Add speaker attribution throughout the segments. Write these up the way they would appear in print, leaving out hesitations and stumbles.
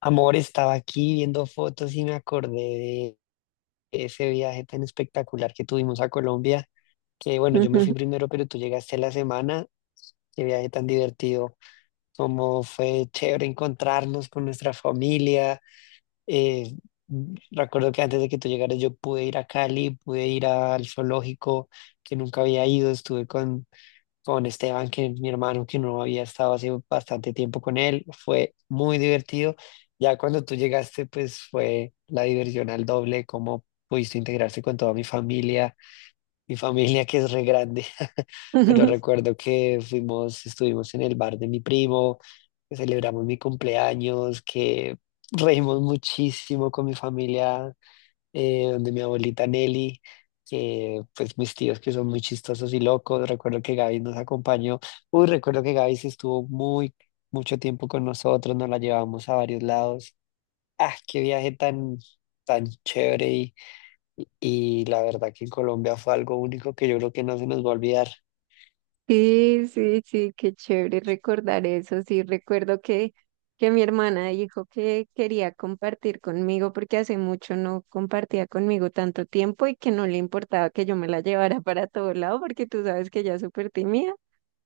Speaker 1: Amor, estaba aquí viendo fotos y me acordé de ese viaje tan espectacular que tuvimos a Colombia. Que bueno, yo me fui
Speaker 2: Ujú.
Speaker 1: primero, pero tú llegaste a la semana. ¡Qué viaje tan divertido, como fue chévere encontrarnos con nuestra familia! eh, Recuerdo que antes de que tú llegaras yo pude ir a Cali, pude ir al zoológico, que nunca había ido. Estuve con Esteban, que es mi hermano, que no había estado hace bastante tiempo con él. Fue muy divertido. Ya cuando tú llegaste, pues fue la diversión al doble, cómo pudiste integrarse con toda mi familia que es re grande. Pero recuerdo que fuimos, estuvimos en el bar de mi primo, que celebramos mi cumpleaños, que reímos muchísimo con mi familia, donde mi abuelita Nelly, que pues mis tíos que son muy chistosos y locos. Recuerdo que Gaby nos acompañó. Uy, recuerdo que Gaby sí estuvo muy, mucho tiempo con nosotros, nos la llevamos a varios lados. Ah, qué viaje tan, tan chévere, y la verdad que en Colombia fue algo único que yo creo que no se nos va a olvidar.
Speaker 2: Sí, sí, sí, qué chévere recordar eso. Sí, recuerdo que mi hermana dijo que quería compartir conmigo porque hace mucho no compartía conmigo tanto tiempo y que no le importaba que yo me la llevara para todo lado porque tú sabes que ella es súper tímida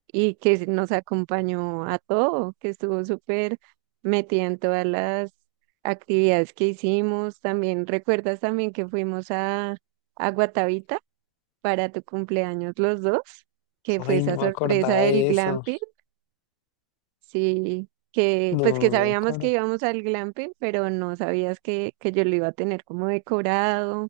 Speaker 2: y que nos acompañó a todo, que estuvo súper metida en todas las actividades que hicimos. También, ¿recuerdas también que fuimos a Guatavita? Para tu cumpleaños los dos, que fue
Speaker 1: Ay, no
Speaker 2: esa
Speaker 1: me
Speaker 2: sorpresa
Speaker 1: acordaba
Speaker 2: del
Speaker 1: de eso.
Speaker 2: glamping, sí, que pues
Speaker 1: No
Speaker 2: que
Speaker 1: me
Speaker 2: sabíamos que
Speaker 1: acuerdo.
Speaker 2: íbamos al glamping, pero no sabías que yo lo iba a tener como decorado,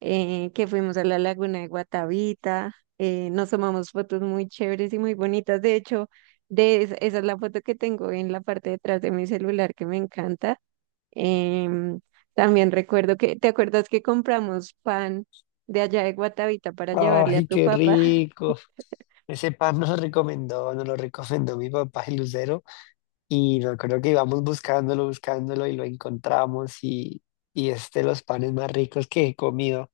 Speaker 2: que fuimos a la laguna de Guatavita, nos tomamos fotos muy chéveres y muy bonitas. De hecho, de esa es la foto que tengo en la parte de atrás de mi celular, que me encanta. Em, También recuerdo que, ¿te acuerdas que compramos pan de allá de Guatavita para llevarle a
Speaker 1: Ay,
Speaker 2: tu
Speaker 1: qué
Speaker 2: papá?
Speaker 1: rico. Ese pan nos lo recomendó mi papá, el Lucero. Y me acuerdo que íbamos buscándolo, buscándolo y lo encontramos, y es de los panes más ricos que he comido.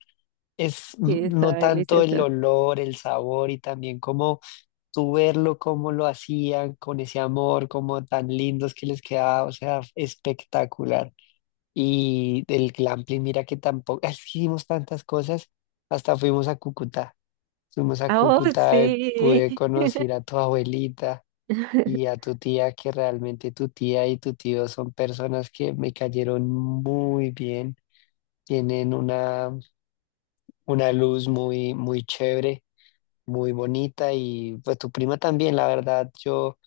Speaker 1: Es
Speaker 2: Sí, está
Speaker 1: no tanto el
Speaker 2: deliciosa.
Speaker 1: olor, el sabor y también como tú verlo, cómo lo hacían con ese amor, como tan lindos que les quedaba. O sea, espectacular. Y el glamping, mira que tampoco, hicimos tantas cosas, hasta fuimos a Cúcuta. Fuimos a
Speaker 2: Ah, oh,
Speaker 1: Cúcuta,
Speaker 2: sí.
Speaker 1: pude conocer a tu abuelita y a tu tía, que realmente tu tía y tu tío son personas que me cayeron muy bien, tienen una luz muy, muy chévere, muy bonita, y pues tu prima también. La verdad, yo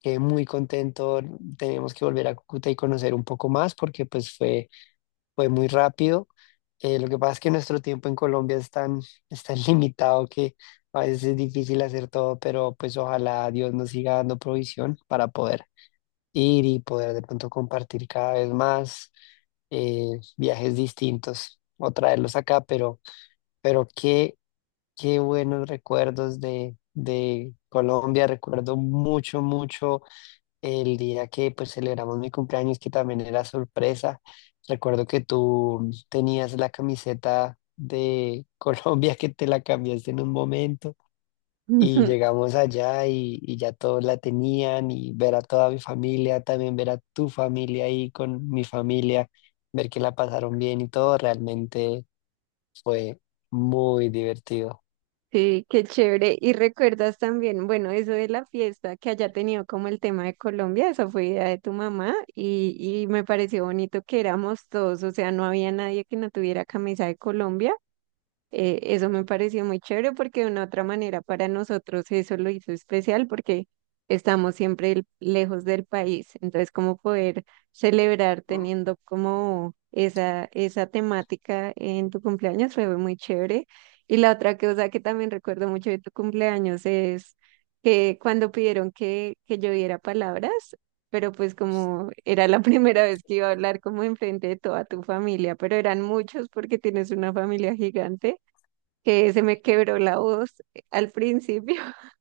Speaker 1: quedé muy contento. Tenemos que volver a Cúcuta y conocer un poco más porque pues fue, fue muy rápido. Lo que pasa es que nuestro tiempo en Colombia es tan limitado que a veces es difícil hacer todo, pero pues ojalá Dios nos siga dando provisión para poder ir y poder de pronto compartir cada vez más viajes distintos o traerlos acá. Pero qué, qué buenos recuerdos de Colombia. Recuerdo mucho, mucho el día que pues celebramos mi cumpleaños, que también era sorpresa. Recuerdo que tú tenías la camiseta de Colombia, que te la cambiaste en un momento. Y llegamos allá y ya todos la tenían, y ver a toda mi familia, también ver a tu familia ahí con mi familia, ver que la pasaron bien y todo, realmente fue muy divertido.
Speaker 2: Sí, qué chévere. Y recuerdas también, bueno, eso de la fiesta, que haya tenido como el tema de Colombia, esa fue idea de tu mamá, y me pareció bonito que éramos todos, o sea, no había nadie que no tuviera camisa de Colombia. Eso me pareció muy chévere porque de una otra manera para nosotros eso lo hizo especial porque estamos siempre lejos del país. Entonces, como poder celebrar teniendo como esa temática en tu cumpleaños fue muy chévere. Y la otra cosa que también recuerdo mucho de tu cumpleaños es que cuando pidieron que yo diera palabras, pero pues como era la primera vez que iba a hablar como enfrente de toda tu familia, pero eran muchos porque tienes una familia gigante, que se me quebró la voz, al principio,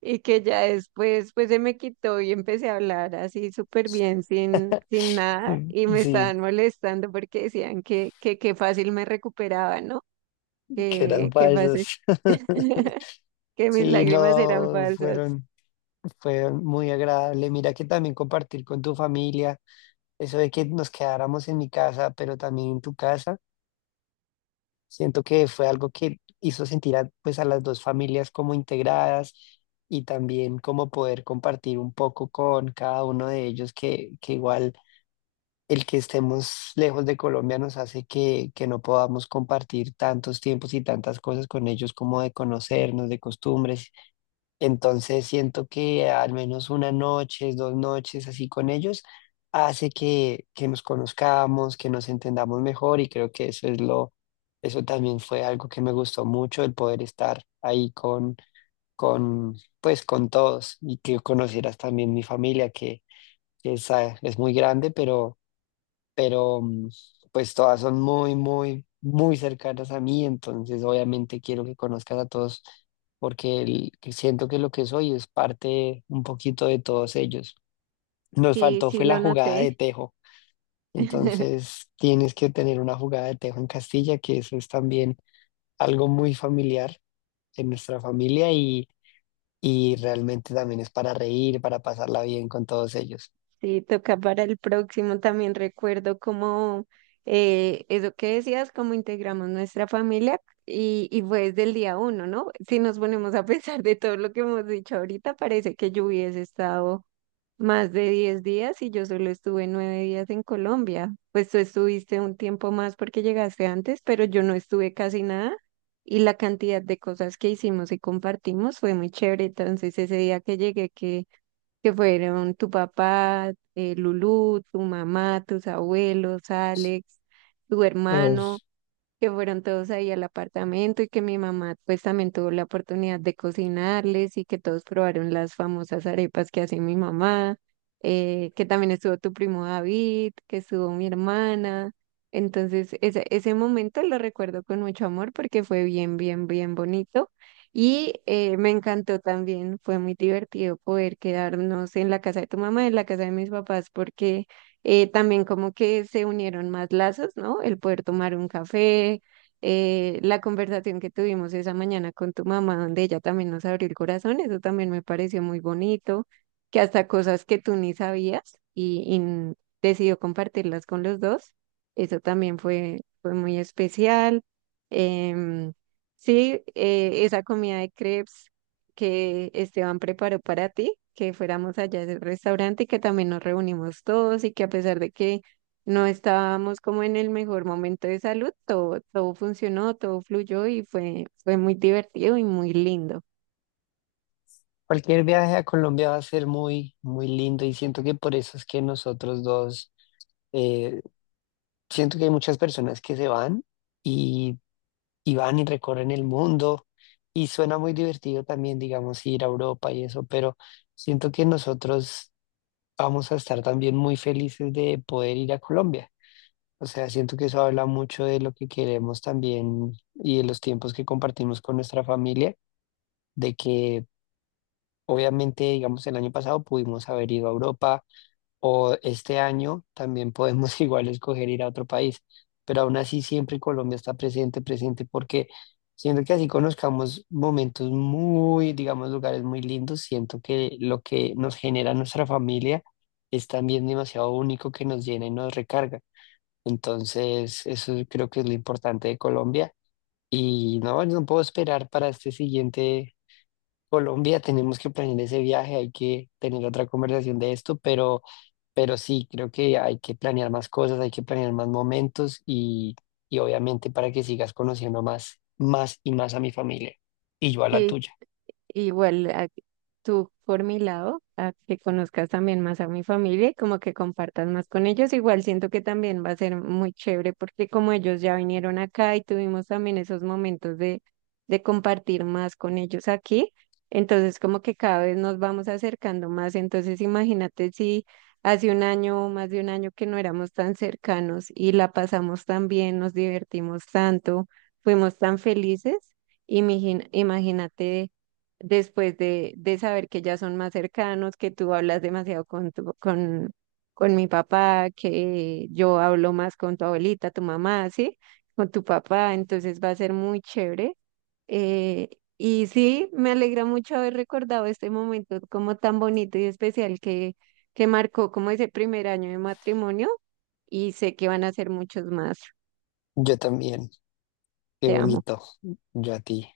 Speaker 2: y que ya después pues se me quitó y empecé a hablar así súper bien, sin nada,
Speaker 1: Mm,
Speaker 2: y me
Speaker 1: sí,
Speaker 2: estaban molestando porque decían que fácil me recuperaba, ¿no?
Speaker 1: que eran
Speaker 2: Que fácil,
Speaker 1: falsos.
Speaker 2: que mis
Speaker 1: Sí,
Speaker 2: lágrimas eran
Speaker 1: no,
Speaker 2: falsas.
Speaker 1: fueron, fueron muy agradable. Mira que también compartir con tu familia, eso de que nos quedáramos en mi casa, pero también en tu casa. Siento que fue algo que hizo sentir a, pues a las dos familias como integradas, y también como poder compartir un poco con cada uno de ellos, que igual el que estemos lejos de Colombia nos hace que no podamos compartir tantos tiempos y tantas cosas con ellos como de conocernos, de costumbres. Entonces siento que al menos una noche, dos noches así con ellos hace que nos conozcamos, que nos entendamos mejor, y creo que eso es lo, eso también fue algo que me gustó mucho, el poder estar ahí con, pues con todos, y que conocieras también mi familia, que es, ah, es muy grande, pero pues todas son muy, muy, muy cercanas a mí, entonces obviamente quiero que conozcas a todos porque que siento que lo que soy es parte un poquito de todos ellos. Nos
Speaker 2: Sí,
Speaker 1: faltó
Speaker 2: sí
Speaker 1: fue la
Speaker 2: lo
Speaker 1: jugada
Speaker 2: noté.
Speaker 1: de tejo, entonces tienes que tener una jugada de tejo en Castilla, que eso es también algo muy familiar en nuestra familia, y realmente también es para reír, para pasarla bien con todos ellos.
Speaker 2: Sí, toca para el próximo. También recuerdo como, eso que decías, cómo integramos nuestra familia, y fue desde el día uno, ¿no? Si nos ponemos a pensar de todo lo que hemos dicho ahorita, parece que yo hubiese estado más de 10 días, y yo solo estuve 9 días en Colombia. Pues tú estuviste un tiempo más porque llegaste antes, pero yo no estuve casi nada, y la cantidad de cosas que hicimos y compartimos fue muy chévere. Entonces ese día que llegué, que fueron tu papá, Lulú, tu mamá, tus abuelos, Alex, tu hermano, que fueron todos ahí al apartamento, y que mi mamá pues también tuvo la oportunidad de cocinarles y que todos probaron las famosas arepas que hace mi mamá, que también estuvo tu primo David, que estuvo mi hermana. Entonces ese momento lo recuerdo con mucho amor porque fue bien, bien, bien bonito, y me encantó también, fue muy divertido poder quedarnos en la casa de tu mamá, en la casa de mis papás porque, también como que se unieron más lazos, ¿no? El poder tomar un café, la conversación que tuvimos esa mañana con tu mamá, donde ella también nos abrió el corazón, eso también me pareció muy bonito, que hasta cosas que tú ni sabías, y decidió compartirlas con los dos, eso también fue, fue muy especial. Em, sí, esa comida de crepes que Esteban preparó para ti, que fuéramos allá al restaurante y que también nos reunimos todos, y que a pesar de que no estábamos como en el mejor momento de salud, todo, todo funcionó, todo fluyó y fue, fue muy divertido y muy lindo.
Speaker 1: Cualquier viaje a Colombia va a ser muy, muy lindo, y siento que por eso es que nosotros dos, eh, siento que hay muchas personas que se van y, y van y recorren el mundo y suena muy divertido también, digamos, ir a Europa y eso, pero siento que nosotros vamos a estar también muy felices de poder ir a Colombia. O sea, siento que eso habla mucho de lo que queremos también y de los tiempos que compartimos con nuestra familia, de que obviamente, digamos, el año pasado pudimos haber ido a Europa, o este año también podemos igual escoger ir a otro país, pero aún así siempre Colombia está presente, presente, porque siento que así conozcamos momentos muy, digamos, lugares muy lindos, siento que lo que nos genera nuestra familia es también demasiado único que nos llena y nos recarga. Entonces, eso creo que es lo importante de Colombia, y no, no puedo esperar para este siguiente Colombia. Tenemos que planear ese viaje, hay que tener otra conversación de esto, pero sí, creo que hay que planear más cosas, hay que planear más momentos, y obviamente para que sigas conociendo más, más y más a mi familia, y yo a la
Speaker 2: Sí,
Speaker 1: tuya.
Speaker 2: igual tú por mi lado, a que conozcas también más a mi familia y como que compartas más con ellos, igual siento que también va a ser muy chévere porque como ellos ya vinieron acá y tuvimos también esos momentos de compartir más con ellos aquí, entonces como que cada vez nos vamos acercando más, entonces imagínate si hace un año o más de un año que no éramos tan cercanos y la pasamos tan bien, nos divertimos tanto, fuimos tan felices, imagínate después de saber que ya son más cercanos, que tú hablas demasiado con mi papá, que yo hablo más con tu abuelita, tu mamá, ¿sí? Con tu papá, entonces va a ser muy chévere. Eh, y sí, me alegra mucho haber recordado este momento como tan bonito y especial, que marcó como ese primer año de matrimonio, y sé que van a ser muchos más.
Speaker 1: Yo también, qué
Speaker 2: Te amo.
Speaker 1: bonito, yo a ti.